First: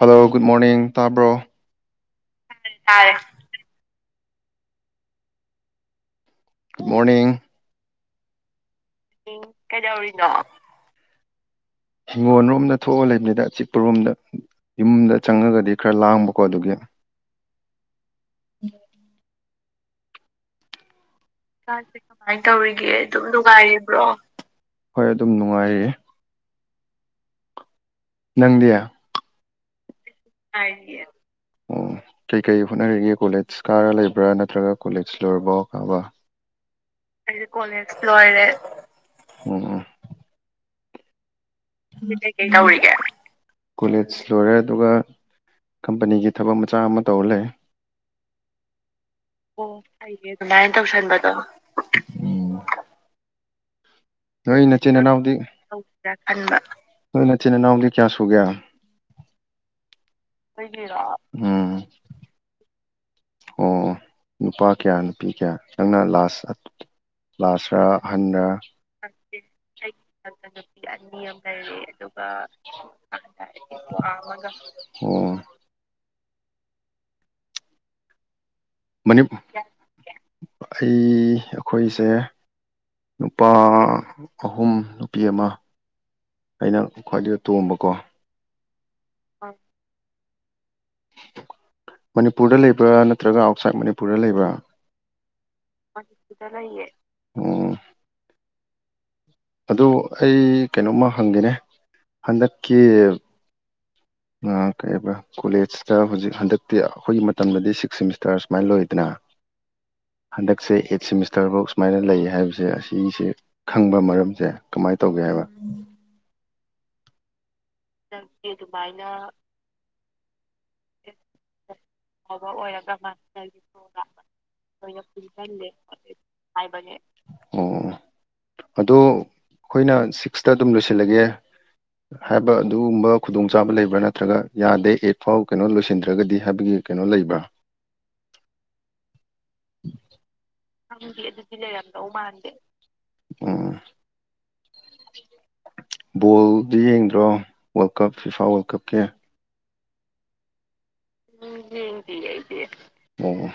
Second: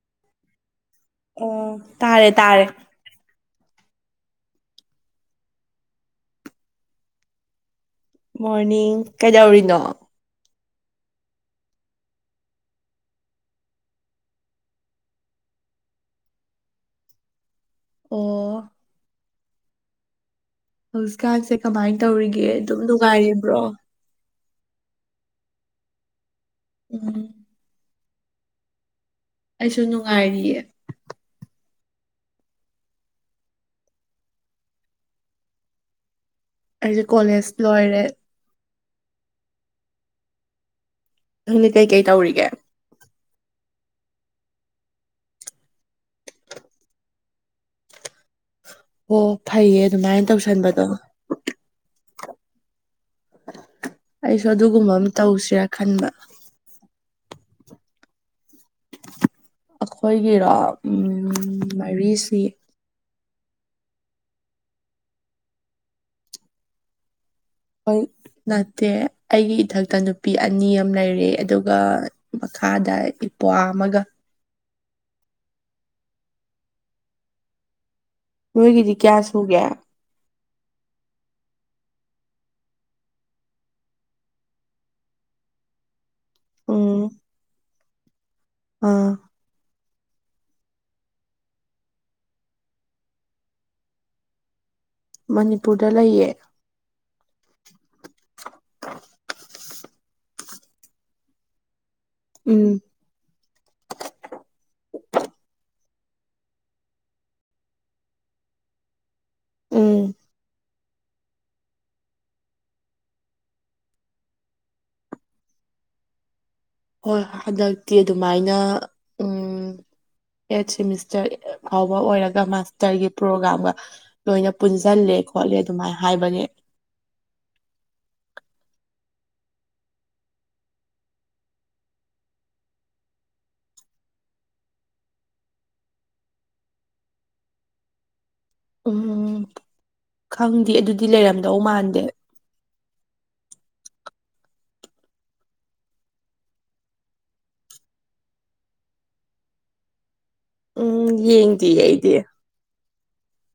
Hello good morning ꯇꯥꯕ꯭ꯔꯣ ꯑꯣ ꯇꯥꯔꯦ ꯇꯥꯔꯦ [inaudible] ꯃꯣꯔꯅꯤꯡ ꯃꯣꯔꯅꯤꯡ ꯎ ꯀꯩꯗꯧꯔꯤꯅꯣ ꯀꯩꯗꯧꯎꯔꯤꯅꯣ ꯍꯤꯡꯒꯣꯜꯔꯣꯝꯗ ꯊꯣꯛꯑ ꯂꯩꯕꯅꯤꯗ ꯑ ꯆꯤꯛꯄꯔꯣꯝꯗ ꯌꯨꯝꯗ ꯆꯪꯉꯒꯗꯤ ꯈꯔ ꯂꯥꯡꯕꯀꯣ ꯑꯗꯨꯒꯤ ꯑꯣ ꯎꯝ ꯍ ꯥꯁꯦ ꯀꯃꯥꯏꯅ ꯇꯧꯔꯤꯒꯦ ꯑꯗꯨꯝ ꯅꯨꯡꯉꯥꯏꯔꯤꯕ꯭ꯔꯣ ꯍꯣꯏ ꯑꯗꯨꯝ ꯅꯨꯡꯉꯥꯏꯔꯤꯌꯦ ꯏꯂꯤ ꯅꯪꯗꯤꯌꯥ ꯑꯩꯁꯨ ꯅꯨꯡꯉꯥꯏꯔꯤꯌꯦ ꯑꯣ ꯀꯩꯀꯩ ꯍꯣꯠꯅꯔꯤꯒꯦ ꯀꯣꯂꯦꯖ ꯀꯥꯔ ꯂꯩꯕ꯭ꯔꯥ ꯅꯠꯇ꯭ꯔꯒ ꯀꯣꯂꯦꯖ ꯂꯣꯏꯔꯕꯥꯎ ꯀꯥꯕ ꯍꯥꯏꯗꯤ ꯀꯣꯂꯦꯖ ꯂꯣꯏꯔꯦ ꯅꯪꯗꯤ ꯀꯩꯀꯩ ꯀ ꯇꯧꯔꯤꯒꯦ ꯀꯩ ꯅꯧꯔꯤꯒꯦ ꯀꯣꯂꯦꯖ ꯂꯣꯏꯔ ꯑꯗꯨꯒ ꯀꯝꯄꯅꯤꯒꯤ ꯊꯕꯛ ꯃꯆꯥ ꯑꯃ ꯇꯧꯔ ꯂꯩ ꯑꯣ ꯐꯩꯌꯦ ꯑꯗꯨꯃꯥꯏꯅ ꯇꯧꯁꯟꯕꯗꯣ ꯑꯩꯁꯨ ꯅꯣꯏ ꯑꯗꯨꯒꯨꯝꯕ ꯅꯆꯤꯟ ꯑꯃ ꯏꯅꯥꯎꯗꯤ ꯇꯧꯁꯤꯔꯥ ꯈꯟꯕ ꯅꯣꯏ ꯅꯆꯤꯟ ꯏꯅꯥꯎꯗꯤ ꯀꯌꯥ ꯁꯨꯒꯦ ꯑꯩꯈꯣꯏꯒꯤꯔꯣ ꯎꯝ ꯃꯔꯤꯁꯤ ꯑꯣ ꯅꯨꯄꯥ ꯀꯌꯥ ꯅꯨꯄꯤ ꯀꯌꯥ ꯅꯪꯅ ꯂꯥꯁ ꯂꯥꯁꯔ ꯍꯣꯏ ꯑꯍꯟꯔ ꯅꯠꯇꯦ ꯑꯩꯒꯤ ꯏꯊꯛꯇ ꯅꯨꯄꯤ ꯑꯅꯤ ꯑꯃ ꯂꯩꯔꯦ ꯑꯗꯨꯒ ꯃꯈꯥꯗ ꯏꯄ꯭ꯋꯥ ꯑꯃꯒ ꯑꯣ ꯅꯣꯏꯒꯤꯗꯤ ꯀꯌꯥ ꯅꯤ ꯁꯨꯒꯦ ꯑꯩ ꯑꯩꯈꯣꯏ ꯁꯦ ꯅꯨꯄꯥ ꯑꯍꯨꯝ ꯅꯨꯄꯤ ꯑꯃ ꯑꯩꯅ ꯎꯝ ꯈ꯭ꯋꯥꯏꯗꯨꯗ ꯇꯣꯝꯕꯀꯣ ꯑꯥ ꯃꯅꯤꯄꯨꯔꯗ ꯂꯩꯕ꯭ꯔꯥ ꯅꯠꯇ꯭ꯔꯒ ꯑꯥꯎꯠꯁꯥꯏꯠ ꯃꯅꯤꯄꯨꯔꯗ ꯂꯩꯕ꯭ꯔꯥ ꯃꯅꯤꯄꯨꯔꯗ ꯂꯩꯌꯦ ꯎꯝ [inaudible] ꯑꯗꯨ ꯑꯩ ꯀꯩꯅꯣꯝꯃ ꯍꯪꯒꯦꯅꯦ ꯎꯝ ꯍꯟꯗꯛꯀꯤ ꯀꯩ ꯀꯣꯂꯦꯖꯇ ꯍꯧꯖꯤꯛ ꯍꯟꯗꯛꯇꯤ ꯑꯩꯈꯣꯏꯒꯤ ꯃꯇꯝꯗꯗꯤ ꯁꯤꯛꯁ ꯁꯦꯃꯤꯁꯇꯔ ꯁꯨꯃꯥꯏꯅ ꯂꯣꯏꯗꯅ ꯎꯝ ꯍꯟꯗꯛꯁꯦ ꯁꯤꯃꯤꯁꯇꯔꯐꯧ ꯁꯨꯃꯥꯏꯅ ꯂꯩ ꯍꯥꯏꯕꯁꯦ ꯑꯁꯤꯁꯦ ꯈꯪꯕ ꯃꯔꯝꯁꯦ ꯀꯃꯥꯏꯅ ꯇꯧꯒꯦ ꯍꯥꯏꯕ ꯍꯣꯏ ꯍꯟꯗꯛꯇꯤ ꯑꯗꯨꯃꯥꯏꯅ ꯎꯝ ꯑꯦꯠ ꯁꯦꯃꯤꯁꯇꯔ ꯐꯥꯎꯕ ꯑꯣꯏꯔꯒ ꯃꯥꯁꯇꯔꯒꯤ ꯄ꯭ꯔꯣꯒ꯭ꯔꯥꯝꯒ ꯂꯣꯏꯅ ꯄꯨꯟꯁꯤꯜꯂꯦ ꯦ ꯈꯣꯠꯂꯦ ꯑꯗꯨꯃꯥꯏꯅ ꯍꯥꯏꯕꯅꯦ ꯑꯗꯨ ꯑꯩꯈꯣꯏꯅ ꯁꯤꯛꯁꯇ ꯑꯗꯨꯝ ꯂꯣꯏꯁꯤꯜꯂꯒꯦ ꯍꯥꯏꯕ ꯑꯗꯨꯒꯨꯝꯕ ꯈꯨꯗꯣꯡꯆꯥꯕ ꯂꯩꯕ꯭ꯔꯥ ꯅꯠꯇ꯭ꯔꯒ ꯌꯥꯗꯦ ꯑꯦꯠ ꯐꯥꯎ ꯀꯩꯅꯣ ꯂꯣꯏꯁꯤꯟꯗ꯭ꯔꯒꯗꯤ ꯍꯥꯏꯕꯒꯤ ꯀꯩꯅꯣ ꯂꯩꯕ꯭ꯔꯥ ꯎꯝ ꯈꯪꯗꯦ ꯑꯗꯨꯗꯤ ꯂꯩꯔꯝꯗꯧ ꯃꯥꯟꯗꯦ ꯑ ꯕꯣꯜꯗꯤ ꯌꯦꯡꯗ꯭ꯔꯣ ꯋꯥꯔꯜ ꯀꯞ ꯐꯤꯐꯥ ꯋꯥꯔꯜ ꯀꯞꯀꯤ ꯎꯝ ꯌꯦꯡꯗꯤ ꯑꯩꯗꯤ ꯑꯣ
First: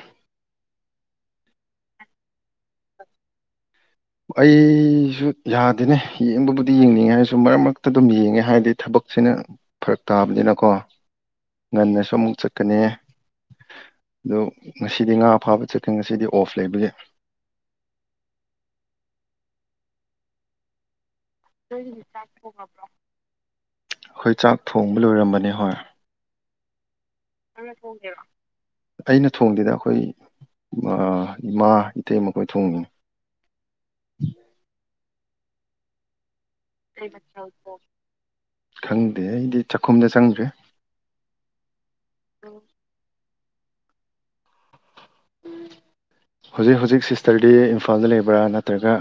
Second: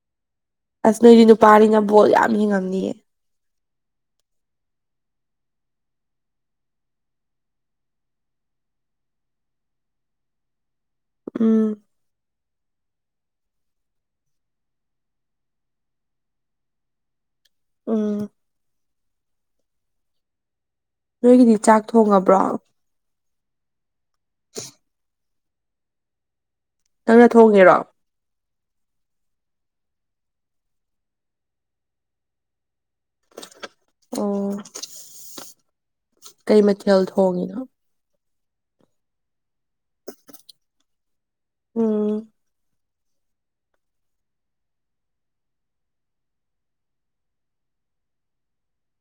ꯑꯁꯅꯔꯤ ꯅꯨꯄꯥꯅꯤꯅ ꯕꯣꯜ ꯌꯥꯝ ꯍꯡꯉꯝꯅꯤꯑ ꯑꯩꯁꯨ ꯌꯥꯗꯦꯅꯦ ꯌꯦꯡꯕꯕꯨꯗꯤ ꯌꯦꯡꯅꯤꯡꯉꯦ ꯍꯥꯏꯔꯁꯨ ꯃꯔꯛ ꯃꯔꯛꯇ ꯑꯗꯨꯝ ꯌꯦꯡꯉꯦ ꯍꯥꯏꯔꯗꯤ ꯊꯕꯛ ꯊꯛꯁꯤꯅ ꯐꯔꯛ ꯇꯥꯕꯅꯤꯅꯀꯣ ꯎꯝ ꯉꯟꯅꯁꯨ ꯑꯃꯨꯛ ꯆꯠꯀꯅꯤ ꯑ ꯉꯁꯤꯗꯤ ꯉꯥ ꯐꯥꯕ ꯆꯠꯀꯦ ꯉꯁꯤꯗꯤ ꯑꯣꯐ ꯂꯩꯕ ꯌꯥꯏ ꯎꯝ ꯅꯣꯏꯒꯤꯗꯤ ꯆꯥꯛ ꯊꯣꯡꯉꯕ꯭ꯔꯣ ꯑꯩꯈꯣꯏ ꯆꯥꯛ ꯊꯣꯡꯕ ꯂꯣꯏꯔꯝꯕꯅꯦ ꯍꯣꯏ ꯅꯪꯅ ꯊꯣꯡꯉꯦꯔꯣ ꯑꯩꯅ ꯊꯣꯡꯗꯗ ꯑꯩꯈꯣꯏ ꯏꯃꯥ ꯏꯇꯩ ꯃꯈꯈꯣꯏ ꯊꯣꯡꯉꯤꯅꯤ ꯑꯣ ꯀꯩ ꯃꯊꯦꯜ ꯊꯣꯡꯉꯤꯅꯣ ꯈꯪꯗꯦ ꯑꯩꯗꯤ ꯆꯥꯛꯈꯨꯝꯗ ꯆꯪꯗ꯭ꯔꯦ ꯎꯝ [inaudible] ꯍꯧꯖꯤꯛ ꯍꯧꯖꯤꯛ ꯁꯤꯁꯇꯔꯗꯤ ꯏꯝꯐꯥꯜꯗ ꯂꯩꯕ꯭ꯔꯥ ꯅꯠꯇ꯭ꯔꯒ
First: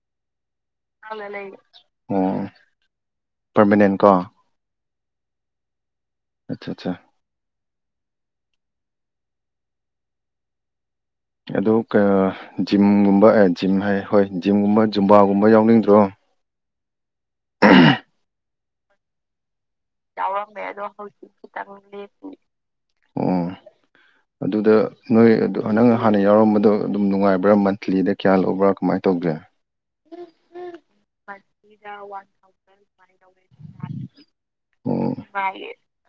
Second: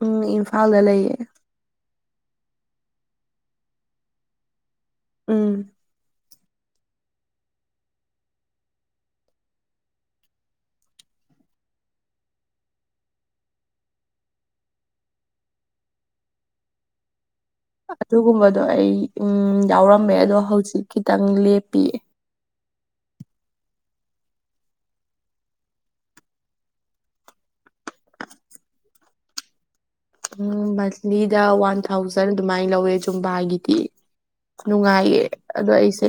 ꯎꯝ ꯏꯝꯐꯥꯜꯗ ꯂꯩꯌꯦ ꯑꯣ ꯄꯔꯃꯅꯦꯟ ꯀꯣ ꯎꯝ ꯑꯆꯥ ꯑꯠꯆꯥ ꯑꯗꯨ ꯀ ꯖꯤꯝꯒꯨꯝꯕ ꯑꯦ ꯖꯤꯝ ꯍꯣꯏꯔꯦ ꯍꯣꯏ ꯖꯤꯝꯒꯨꯝꯕ ꯖꯨꯝꯕꯥꯒꯨꯝꯕ ꯌꯥꯎꯅꯤꯡꯗ꯭ꯔꯣ꯫ ꯑꯗꯨꯒꯨꯝꯕꯗꯣ ꯑꯩ ꯎꯝ ꯌꯥꯎꯔꯝꯃꯦ ꯑꯗꯣ ꯍꯧꯖꯤꯛ ꯈꯤꯇꯪ ꯂꯦꯞꯄꯤꯌꯦ꯫ ꯑꯣ ꯑꯗꯨꯗ ꯅꯣꯏ ꯅꯪ ꯍꯥꯟꯅ ꯌꯥꯎꯔꯝꯕꯗꯣ ꯑꯗꯨꯝ ꯅꯨꯡꯉꯥꯏꯕ꯭ꯔꯥ ꯃꯟꯊꯂꯤꯗ ꯀꯌꯥ ꯂꯧꯕ꯭ꯔꯥ ꯀꯃꯥꯏ [unintelligible] ꯇꯧꯒꯦ꯫ ꯎꯝ ꯃꯟꯊꯂꯤꯗ ꯋꯥꯟ ꯊꯥꯎꯖꯟ ꯑꯗꯨꯃꯥꯏ ꯂꯧꯋꯦ ꯖꯨꯝꯕꯥꯒꯤꯗꯤ꯫ ꯑꯣ ꯅꯨꯡꯉꯥꯏꯌꯦ ꯑꯗꯣ ꯑꯩꯁꯦ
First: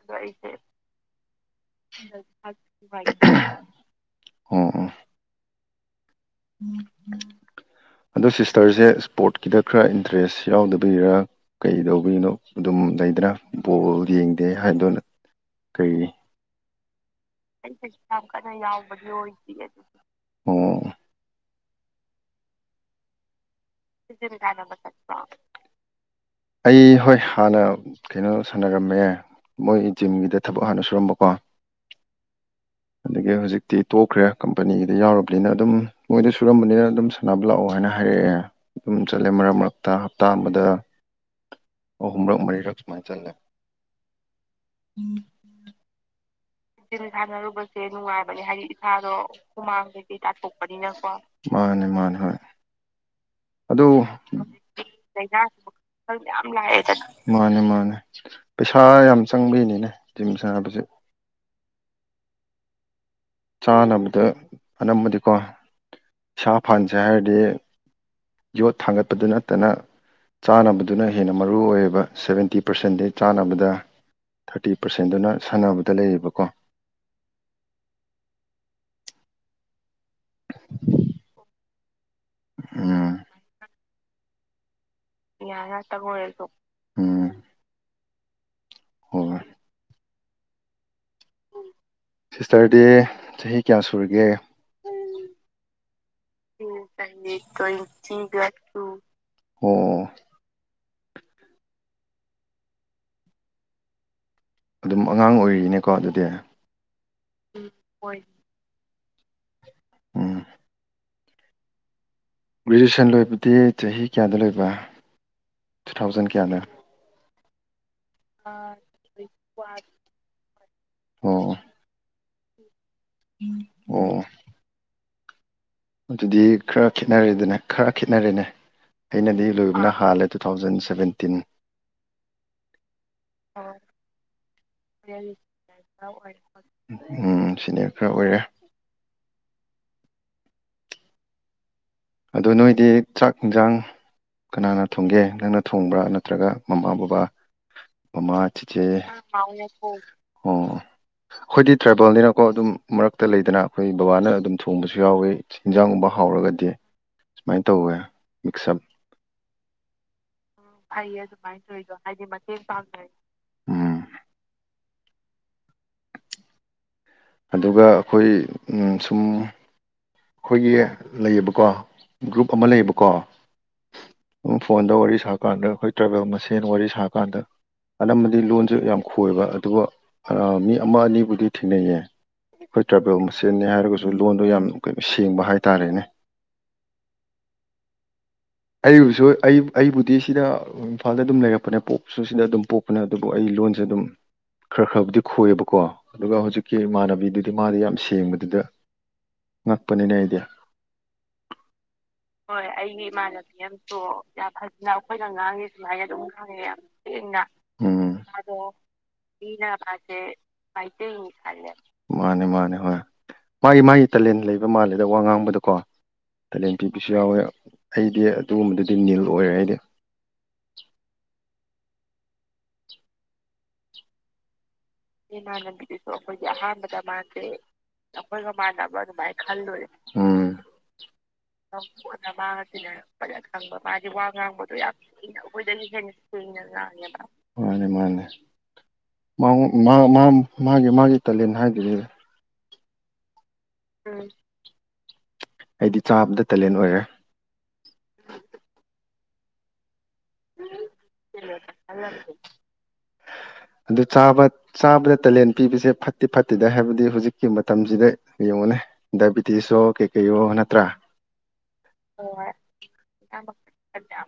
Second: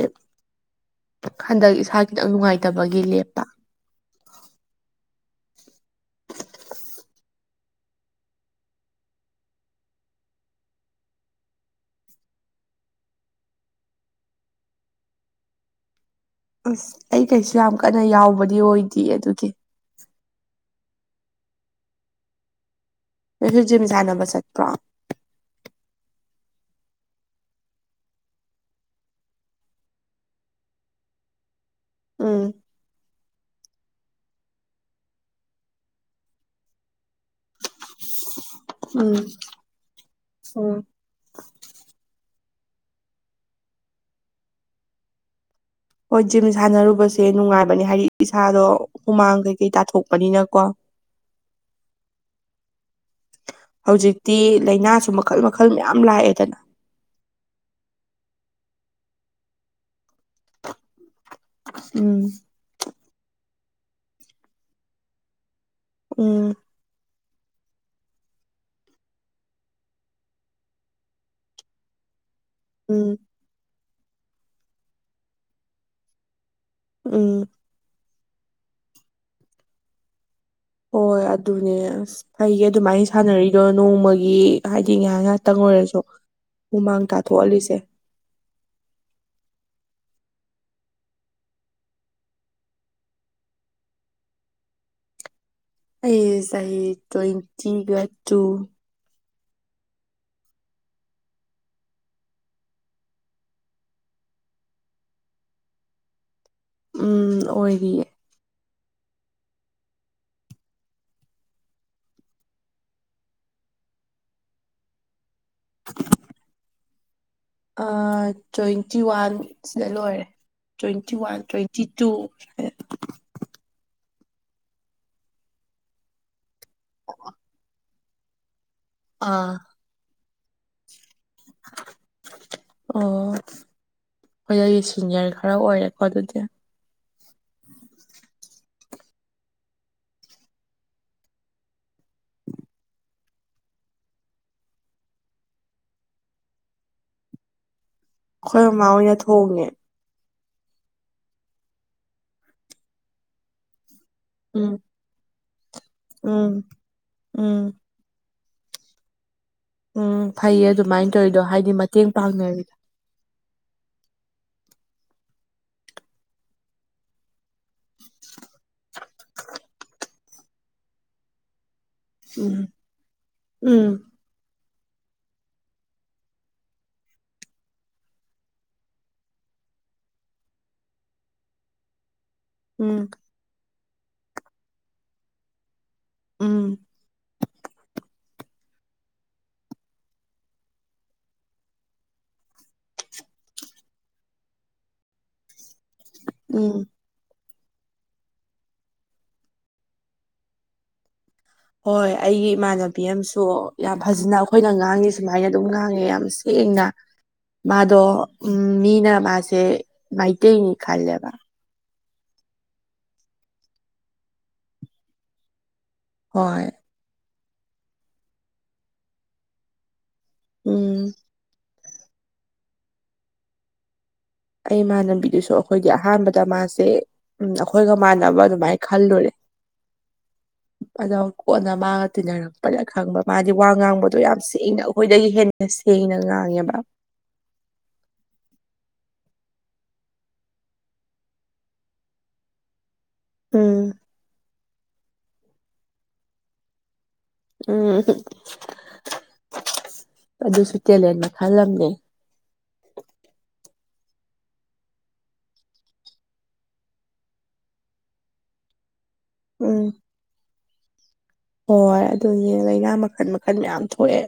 ꯍꯟꯗꯛ ꯏꯁꯥ ꯈꯤꯇꯪ ꯅꯨꯡꯉꯥꯏꯇꯕꯒꯤ ꯂꯦꯞꯄ꯫ ꯑꯣ ꯑꯣ꯫ ꯑꯗꯣ ꯁꯤꯁꯇꯔꯁꯦ ꯁ꯭ꯄꯣꯔꯠꯀꯤꯗ ꯈꯔ ꯏꯟꯇꯔꯦꯁ ꯌꯥꯎꯗꯕꯩꯔꯥ ꯀꯩꯔꯤꯗꯧꯕꯩꯅꯣ ꯑꯗꯨꯝ ꯂꯩ ꯗꯅ ꯕꯣꯜ ꯌꯦꯡꯗꯦ ꯍꯥꯏꯗꯣ ꯅꯪ ꯀꯔꯤ ꯑꯁ ꯌꯥꯝ ꯑꯩ ꯀꯟꯅ ꯀꯩꯁꯨ ꯌꯥꯝ ꯀꯟꯅ ꯌꯥꯎꯕꯗꯤ ꯑꯣꯏꯗꯦ ꯌꯥꯎꯕꯗꯤ ꯑꯣꯏꯗꯤꯌꯦ ꯑꯗꯨꯒꯤ ꯑꯣ꯫ ꯅꯪꯖꯨ ꯖꯤꯝ ꯁꯥꯟꯅꯕ ꯆꯠꯄ꯭ꯔꯥ꯫ ꯑꯩ ꯍꯣꯏ ꯍꯥꯟꯅ ꯀꯩꯅꯣ ꯁꯥꯟꯅꯔꯝꯃꯦ ꯃꯣꯏꯒꯤ ꯖꯤꯝꯗ ꯊꯕꯛ ꯍꯥꯟꯅ ꯁꯨꯔꯝꯕꯀꯣ꯫ ꯎꯝ꯫ ꯑꯗꯨꯗꯒꯤ ꯍꯧꯖꯤꯛꯇꯤ ꯇꯣꯛꯈ꯭ꯔꯦ ꯀꯝꯄꯅꯤꯒꯤꯗ ꯌꯥꯎꯔꯨꯕꯅꯤꯅ ꯑꯗꯨꯝ ꯃꯣꯏꯗ ꯁꯨꯔꯝꯕꯅꯤꯅ ꯑꯗꯨꯝ ꯁꯥꯟꯅꯕ ꯂꯥꯛꯑꯣ ꯍꯥꯏꯅ ꯍꯥꯏꯔꯛꯑꯦ ꯑꯗꯨꯝ ꯆꯠꯂꯦ ꯎꯝ ꯃꯔꯛ ꯃꯔꯛꯇ ꯍꯞꯇꯥ ꯑꯃꯗ ꯑꯍꯨꯝꯔꯛ ꯃꯔꯤꯔꯛ ꯁꯨꯃꯥꯏ ꯆꯜꯂꯦ ꯎꯝ꯫ ꯍꯣꯏ ꯖꯤꯝ ꯁꯥꯟꯅꯔꯨꯕꯁꯦ ꯅꯨꯡꯉꯥꯏꯕꯅꯦ ꯍꯥꯏꯗꯤ ꯏꯁꯥꯗꯣ ꯍꯨꯃꯥꯡ ꯀꯩꯀꯩ ꯇꯥꯊꯣꯛꯄꯅꯤꯅꯀꯣ꯫ ꯃꯥꯅꯦ ꯃꯥꯅꯦ ꯍꯣꯏ꯫ ꯑꯗꯨꯕꯨ ꯍꯧꯖꯤꯛꯇꯤ ꯂꯩꯅꯥꯖꯦ ꯃꯈꯜ ꯃꯌꯥꯝ ꯂꯥꯛꯑꯦꯗꯅ ꯃꯥꯅꯦ ꯃꯥꯅꯦ꯫ ꯄꯩꯁꯥ ꯌꯥꯝ ꯆꯪꯕꯩꯅꯤꯅꯦ ꯖꯤꯝ ꯁꯥꯟꯅꯕꯖꯦ꯫ ꯎꯝ꯫ ꯆꯥꯅꯕꯗ ꯑꯅꯝꯕꯗꯤꯀꯣ ꯎꯝ ꯏꯁꯥ ꯐꯍꯟꯖꯦ ꯍꯥꯏꯔꯗꯤ꯫ ꯌꯣꯠ ꯊꯥꯡꯒꯠꯄꯗ ꯅꯠꯇꯅ ꯆꯥꯅꯕꯗꯨꯅ ꯍꯦꯟꯅ ꯃꯔꯨ ꯑꯣꯏꯌꯦꯕ ꯁꯚꯦꯟ ꯇꯤ ꯄꯥꯔꯁꯦꯟꯗꯤ ꯎꯝ ꯆꯥꯟꯅꯕꯗ ꯊꯥꯔꯇꯤ ꯄꯥꯔꯁꯦꯟꯗꯨꯅ ꯁꯥꯟꯅꯕꯗ ꯂꯩꯌꯦꯕꯀꯣ꯫ ꯎꯝ꯫ ꯍꯣꯏ ꯑꯗꯨꯅꯦ ꯑꯁ ꯐꯩꯌꯦ ꯑꯗꯨꯃꯥꯏꯅ ꯎꯝ ꯁꯥꯟꯅꯔꯤꯗꯣ ꯅꯣꯡꯃꯒꯤ ꯍꯥꯏꯗꯤ ꯇꯤ ꯉꯍꯥꯛ ꯉꯍꯥꯛꯇꯪ ꯑꯣꯏꯔꯖꯨ ꯍꯨꯃꯥꯡ ꯎꯝ ꯇꯥꯊꯣꯛꯍꯜꯂꯤꯁꯦ ꯍꯣꯏ꯫ ꯁꯤꯁꯇꯔꯗꯤ ꯆꯍꯤ ꯀꯌꯥ ꯁꯨꯔꯒꯦ꯫ [unintelligible] ꯇ꯭ꯋꯦꯟꯇꯤꯒ ꯇꯨ꯫ ꯑꯣ꯫ ꯑꯗꯨꯝ ꯑꯉꯥꯡ ꯑꯣꯏꯔꯤꯅꯦꯀꯣ ꯑꯗꯨꯗꯤ꯫ ꯎꯝ ꯑꯣꯏꯔꯤꯌꯦ꯫ ꯎꯝ꯫ ꯒ꯭ꯔꯦꯖꯨꯌꯦꯁꯟ ꯂꯣꯏꯕꯗꯤ ꯆꯍꯤ ꯀꯌꯥꯗ ꯂꯣꯏꯕ ꯇꯨ ꯊꯥꯎꯖꯟ ꯀꯌꯥꯗ꯫ ꯑ ꯇ꯭ꯋꯦꯟꯇꯤ ꯋꯥꯟ ꯁꯤꯗ ꯂꯣꯏꯔꯦ ꯇ꯭ꯋꯦꯟꯇꯤ ꯋꯥꯟ ꯑꯣ ꯇ꯭ꯋꯦꯟꯇꯤ ꯇꯨ ꯑꯣ ꯑꯗꯨꯗꯤ ꯈꯔ ꯈꯦꯠꯅꯔꯦꯗꯅꯦ ꯈꯔ ꯈꯦꯠꯅꯔꯦꯅꯦ ꯑꯩꯅꯗꯤ ꯑꯥ ꯂꯣꯏꯕꯅ ꯍꯥꯜꯂꯦ꯫ Two thousand seventeen. ꯑꯣ ꯍꯣꯏ ꯑꯩ ꯁꯤꯅꯤꯌꯔ ꯈꯔ ꯑꯣꯏꯔꯦꯀꯣ ꯑꯗꯨꯗꯤ꯫ ꯎꯝ ꯁꯤꯅꯌ ꯈꯔ ꯑꯣꯏꯔꯦ꯫ ꯑꯗꯨ ꯅꯣꯏꯗꯤ ꯆꯥꯛ ꯏꯟꯖꯥꯡ ꯀꯅꯥꯅ ꯊꯣꯡꯒꯦ ꯅꯪꯅ ꯊꯣꯡꯕ꯭ꯔꯥ ꯅꯠꯇ꯭ꯔꯒ ꯃꯃꯥ ꯕꯕꯥ ꯑꯩꯈꯣꯏ ꯃꯥꯁꯦ ꯃꯃꯥ ꯍꯣꯏꯅ ꯑꯣ ꯊꯣꯡꯉꯦ ꯑꯩꯈꯣꯏꯗꯤ ꯇ꯭ꯔꯥꯏꯕꯦꯜꯅꯤꯅꯀꯣ ꯑꯗꯨꯝ ꯃꯔꯛꯇ ꯂꯩꯗꯅ ꯑꯩꯈꯣꯏ ꯕꯕꯥꯅ ꯑꯗꯨꯝ ꯎꯝ ꯊꯣꯡꯕꯁꯨ ꯌꯥꯎꯋꯤ ꯏꯤꯟꯖꯥꯡꯒꯨꯝꯕ ꯎꯝ ꯍꯥꯎꯔꯒꯗꯤ ꯁꯨꯃꯥꯏꯅ ꯎꯝ ꯇꯧꯋꯦ ꯃꯛꯁꯝ ꯎꯝ ꯐꯩꯌꯦ ꯑꯗꯨꯃꯥꯏꯅ ꯇꯧꯔꯤꯗꯣ ꯍꯥꯏꯗꯤ ꯃꯇꯦꯡ ꯄꯥꯡꯅꯔꯤꯗ ꯎꯝ ꯑꯗꯨꯒ ꯑꯩꯈꯣꯏ ꯁꯨꯝ ꯑꯩꯈꯣꯏꯒꯤ ꯂꯩꯌꯦꯕꯀꯣ ꯒ꯭ꯔꯨꯞ ꯎꯝ ꯑꯃ ꯂꯩꯌꯦꯕꯀꯣ ꯎꯝ ꯎ ꯐꯣꯟꯗ ꯋꯥꯔꯤ ꯁꯥ ꯀꯥꯟꯗ ꯑꯩꯈꯣꯏ ꯇ꯭ꯔꯥꯕꯦꯜ ꯃꯁꯦꯟ ꯋꯥꯔꯤ ꯁꯥ ꯀꯥꯟꯗ ꯑꯅꯝꯕꯗꯤ ꯂꯣꯟꯁꯨ ꯌꯥꯝ ꯈꯣꯏꯕ ꯑꯗꯨꯕꯨ ꯃꯤ ꯑꯃ ꯑꯅꯤꯕꯨꯗꯤ ꯊꯦꯡꯅꯩꯌꯦ ꯑꯩꯈꯣꯏ ꯎꯝ ꯇ꯭ꯔꯥꯏꯕꯦꯜ ꯃꯁꯦꯅꯤ ꯍꯥꯏꯔꯒꯁꯨ ꯂꯣꯟꯗꯣ ꯌꯥꯝ ꯀꯩꯅꯣ ꯁꯦꯡꯕ ꯍꯥꯏꯇꯥꯔꯦꯅꯦ ꯎꯝ ꯑꯩꯕꯨꯁꯨ ꯑꯩ ꯑꯩꯕꯨꯗꯤ ꯁꯤꯗ ꯏꯝꯐꯥꯜꯗ ꯑꯗꯨꯝ ꯂꯩꯔꯛꯄꯅꯦ ꯄꯣꯛꯄꯁꯨ ꯁꯤꯗ ꯑꯗꯨꯝ ꯄꯣꯛꯄꯅꯦ ꯑꯗꯨꯕꯨ ꯑꯩ ꯂꯣꯟꯁꯦ ꯑꯗꯨꯝ ꯈꯔ ꯈꯔꯕꯨꯗꯤ ꯈꯣꯏꯌꯦꯕꯀꯣ ꯑꯗꯨꯒ ꯎꯝ ꯍꯧꯖꯤꯛꯀꯤ ꯏꯃꯥꯟꯅꯕꯤꯗꯨ ꯗꯤꯃꯥꯗꯤ ꯌꯥꯝ ꯁꯦꯡꯕꯗꯨꯗ ꯉꯛꯄꯅꯤꯅ ꯑꯩꯗꯤ ꯍꯣꯏ ꯑꯩꯒꯤ ꯏꯃꯥꯟꯅꯕꯤ ꯑꯃꯁꯨ ꯌꯥꯝ ꯐꯖꯅ ꯑꯩꯈꯣꯏꯅ ꯉꯥꯡꯉꯤ ꯁꯨꯃꯥꯏꯅ ꯑꯗꯨꯝ ꯉꯥꯡꯉꯦ ꯌꯥꯝ ꯁꯦꯡꯅ ꯃꯥꯗꯣ ꯎꯝ ꯎꯝ ꯃꯤꯅꯥ ꯃꯥꯁꯦ ꯃꯥꯏꯇꯅꯤ ꯈꯔꯂꯕ ꯃꯥꯅꯦ ꯃꯥꯅꯦ ꯍꯣꯏ ꯃꯥꯒꯤ ꯃꯥꯒꯤ ꯇꯥꯂꯦꯟ ꯂꯩꯕ ꯃꯥꯜꯂꯦꯗ ꯋꯥ ꯉꯥꯡꯕꯗꯀꯣ ꯍꯣꯏ ꯇꯦꯂꯦꯟ ꯄꯤꯕꯤꯁꯨ ꯌꯥꯎꯋꯦ ꯑꯩꯗꯤ ꯑꯗꯨꯒꯨꯝꯕꯗꯨꯗꯤ ꯅꯤꯜ ꯑꯣꯏꯔꯦ ꯍꯥꯏꯗꯤ ꯎꯝ ꯑꯩ ꯏꯃꯥꯟꯅꯕꯤꯗꯨꯁꯨ ꯑꯩꯈꯣꯏꯗꯤ ꯑꯍꯥꯟꯕꯗ ꯃꯥꯁꯦ ꯎꯝ ꯑꯩꯈꯣꯏꯒ ꯃꯥꯟꯅꯕ ꯑꯗꯨꯃꯥꯏꯅ ꯈꯜꯂꯨꯔꯦ ꯎꯝ ꯑꯗ ꯀꯣꯟꯅ ꯃꯥꯒ ꯇꯤꯟꯅꯔꯛꯄꯗ ꯈꯪꯕ ꯃꯥꯗꯤ ꯋꯥ ꯉꯥꯡꯕꯗꯣ ꯌꯥꯝ ꯁꯦꯡꯅ ꯑꯩꯈꯣꯏꯗꯒꯤ ꯍꯦꯟꯅꯁ ꯃꯥꯅꯦ ꯃꯥꯅꯦ ꯃꯥꯒꯤ ꯃꯥꯒꯤ ꯇꯂꯦꯟ ꯍꯥꯏꯗ꯭ꯔꯤ ꯎꯝ ꯑꯩꯗꯤ ꯆꯥꯕꯗ ꯇꯦꯂꯦꯟ ꯑꯣꯏꯔꯦ ꯎꯝ ꯑꯗꯨꯁꯨ ꯇꯦꯂꯦꯟ ꯃꯈꯜꯂꯝ [inaudible] ꯑꯗꯨ ꯆꯥ ꯆꯥꯕꯗ ꯇꯦꯂꯦꯟ ꯄꯤꯕꯁꯦ ꯐꯠꯇꯦ ꯐꯠꯇꯦꯗ ꯍꯥꯏꯕꯗꯤ ꯍꯧꯖꯤꯛꯀꯤ ꯃꯇꯝꯁꯤꯗ ꯌꯦꯡꯉ ꯅꯦ ꯗꯥꯏꯕꯤꯦꯇꯤꯁꯣ ꯎꯝ ꯀꯩꯀꯩꯣ ꯅꯠꯇ꯭ꯔꯥ ꯍꯣꯏ ꯑꯗꯨꯅꯦ ꯂꯥꯏꯅꯥ ꯃꯈꯜ ꯃꯈꯜ ꯃꯌꯥꯝ ꯊꯣꯛꯑꯦ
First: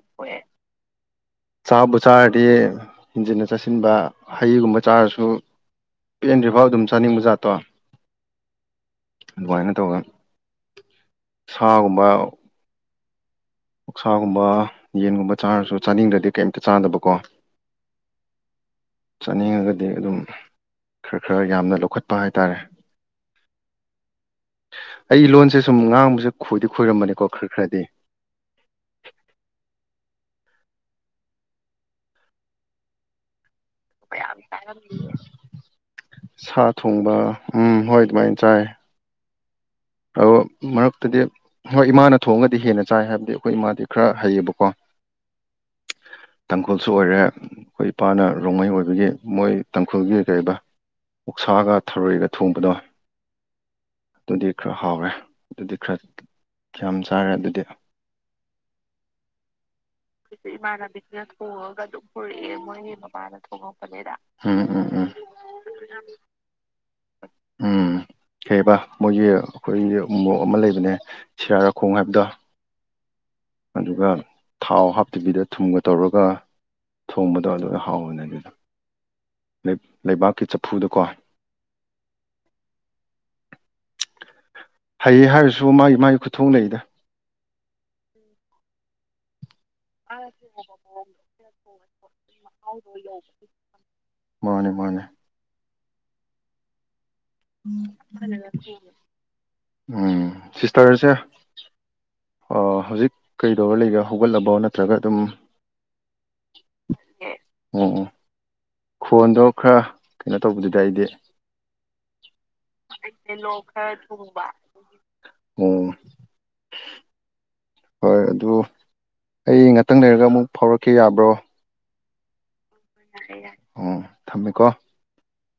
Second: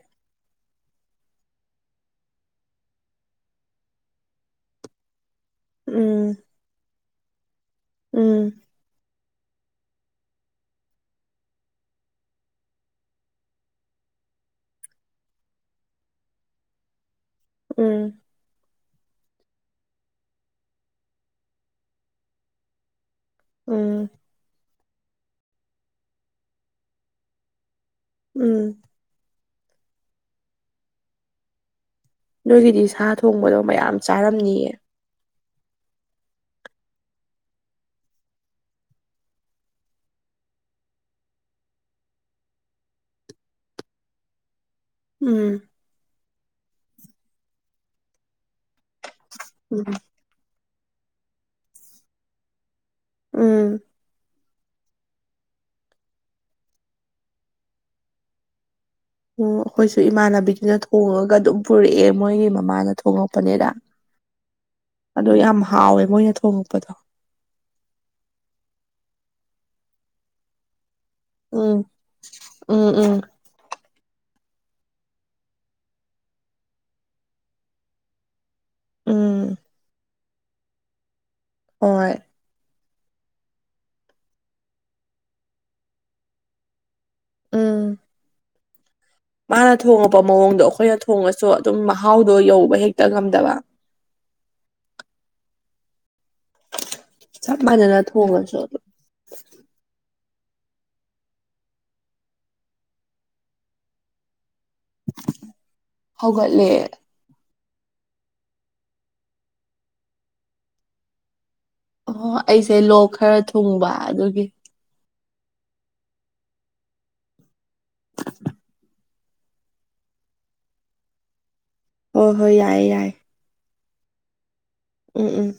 ꯆꯥꯕꯨ ꯆꯥꯔꯗꯤ ꯍꯦꯟꯖꯤꯟꯅ ꯆꯥꯁꯤꯟꯕ ꯍꯩꯒꯨꯝꯕ ꯆꯥꯔꯁꯨ ꯎꯝ ꯦꯟꯗ꯭ꯔꯤ ꯐꯥꯎ ꯑꯗꯨꯝ ꯆꯥꯅꯤꯡꯕ ꯖꯥꯠꯇꯣ ꯎꯝ ꯑꯗꯨꯃꯥꯏꯅ ꯇꯧꯔꯒ ꯁꯥꯒꯨꯝꯕ ꯎꯛꯁꯥꯒꯨꯝꯕ ꯌꯦꯟꯒꯨꯝꯕ ꯆꯥꯔꯁꯨ ꯆꯥꯅꯤꯡꯗ꯭ꯔꯗꯤ ꯀꯩꯝꯇ ꯆꯥꯗꯕꯀꯣ ꯎꯝ ꯆꯥꯅꯤꯡꯉꯒꯗꯤ ꯑꯗꯨꯝ ꯈꯔ ꯈꯔ ꯌꯥꯝꯅ ꯂꯧꯈꯠꯄ ꯍꯥꯏꯇꯥꯔꯦ ꯎꯝ ꯁꯦ ꯁꯨꯝ ꯉꯥꯡꯕꯁꯦ ꯈꯣꯏꯗꯤ ꯈꯣꯏꯔꯝꯕꯅꯤꯀꯣ ꯈꯔ ꯈꯔꯗꯤ ꯎꯝ ꯅꯣꯏꯒꯤꯗꯤ ꯁꯥ ꯊꯣꯡꯕꯗꯣ ꯃꯌꯥꯝ ꯆꯥꯔꯝꯅꯤꯌꯦ ꯁꯥ ꯊꯣꯡꯕ ꯎꯝ ꯍꯣꯏ꫰ ꯑꯗꯨꯃꯥꯏꯅ ꯆꯥꯏ ꯑꯣ ꯃꯔꯛꯇꯗꯤ ꯍꯣꯏ ꯏꯃꯥꯅ ꯊꯣꯡꯉꯒꯗꯤ ꯍꯦꯟꯅ ꯆꯥꯏ ꯍꯥꯏꯕꯗꯤ ꯑꯩꯈꯣꯏ ꯏꯃꯥꯗꯤ ꯈꯔ ꯍꯩꯌꯦꯕꯀꯣ ꯎꯝ ꯇꯥꯡꯈꯨꯜꯁꯨ ꯑꯣꯏꯔꯦ ꯑꯩꯈꯣꯏ ꯏꯄꯥꯅ ꯔꯣꯡꯃꯩ ꯑꯣꯏꯕꯒꯤ ꯃꯣꯏ ꯎꯝ ꯇꯥꯡꯈꯨꯜꯒꯤ ꯀꯔꯤꯕ ꯑꯣꯛꯁꯥꯒ ꯊꯔꯣꯏꯒ ꯊꯣꯡꯕꯗꯣ ꯎꯝ ꯑꯗꯨꯗꯤ ꯈꯔ ꯍꯥꯎꯋꯦ ꯑꯗꯨꯗꯤ ꯈꯔ ꯌꯥꯝ ꯆꯥꯔꯦ ꯑꯗꯨꯗꯤ ꯑꯣ ꯑꯩꯈꯣꯏꯁꯨ ꯏꯃꯥꯟꯅꯕꯤꯗꯨꯅ ꯊꯣꯡꯉꯒ ꯑꯗꯨꯝ ꯄꯨꯔꯛꯑꯦ ꯃꯣꯏꯒꯤ ꯃꯃꯥꯅ ꯊꯣꯉꯛꯄꯅꯦꯅ ꯎꯝ ꯎꯝ ꯎꯝ ꯑꯗꯣ ꯌꯥꯝ ꯍꯥꯎꯋꯦ ꯃꯣꯏꯅ ꯊꯣꯡꯉꯛꯄꯗꯣ ꯎꯝ ꯀꯩꯕ ꯃꯣꯏꯒꯤ ꯑꯩꯈꯣꯏꯒꯤ ꯎꯃꯣꯔꯣꯛ ꯑꯃ ꯂꯩꯕꯅꯦ ꯎꯝ ꯁꯤꯔꯥꯔꯈꯣꯡ ꯍꯥꯏꯕꯗꯣ ꯎꯝ ꯎꯝ ꯑꯗꯨꯒ ꯊꯥꯎ ꯍꯥꯞꯇꯕꯤꯗ ꯊꯨꯝꯒ ꯇꯧꯔꯒ ꯊꯣꯡꯕꯗꯣ ꯑꯗꯨꯗꯣ ꯍꯥꯎꯕꯅꯦ ꯑꯗꯨꯗꯣ ꯎꯝ ꯂꯩꯕꯥꯛꯀꯤ ꯆꯐꯨ ꯗꯀꯣ ꯍꯣꯏ ꯍꯩꯌꯦ ꯍꯥꯏꯔꯁꯨ ꯃꯥꯒꯤ-ꯃꯥꯒꯤ ꯈꯨꯊꯣꯡ ꯂꯩꯗ ꯎꯝ ꯃꯥꯅ ꯊꯣꯡꯉꯛꯄ ꯃꯑꯣꯡꯗꯣ ꯑꯩꯈꯣꯏꯅ ꯊꯣꯡꯉꯁꯨ ꯑꯗꯨꯝ ꯃꯍꯥꯎ ꯃꯍꯥꯎꯗꯣ ꯌꯧꯕ ꯍꯦꯛꯇ ꯉꯝꯗꯕ ꯃꯥꯅꯦ ꯃꯥꯅꯦ ꯆꯞ ꯃꯥꯟꯅꯅ ꯊꯣꯡꯉꯁꯨ ꯑꯗꯨꯝ ꯎꯝ ꯁꯤꯁꯇꯔꯁꯦ ꯑꯥ ꯍꯧꯖꯤꯛ ꯀꯩꯗꯧꯔ ꯂꯩꯒꯦ ꯍꯧꯒꯠꯂꯕꯣ ꯅꯠ ꯍꯧꯒꯠꯂꯦ ꯑꯣ ꯑꯣ ꯈꯣꯟꯗꯣ ꯈꯔ ꯀꯩꯅꯣ ꯇꯧꯕꯗꯨꯗ ꯑꯩꯗꯤ ꯑꯣ ꯑꯩꯁꯦ ꯂꯣꯛ ꯈꯔ ꯊꯨꯡꯕ ꯑꯗꯨꯒꯤ ꯑꯣ ꯍꯣꯏ ꯑꯗꯨ ꯑꯩ ꯉꯥꯛꯇꯪ ꯂꯩꯔꯒ ꯑꯃꯨꯛ ꯐꯥꯎꯔꯛꯀꯦ ꯌꯥꯕ꯭ꯔꯣ ꯍꯣꯏ ꯍꯣꯏ ꯌꯥꯏꯌꯦ ꯌꯥꯏ ꯑꯣ ꯊꯝꯃꯦꯀꯣ ꯎꯝ ꯎꯝ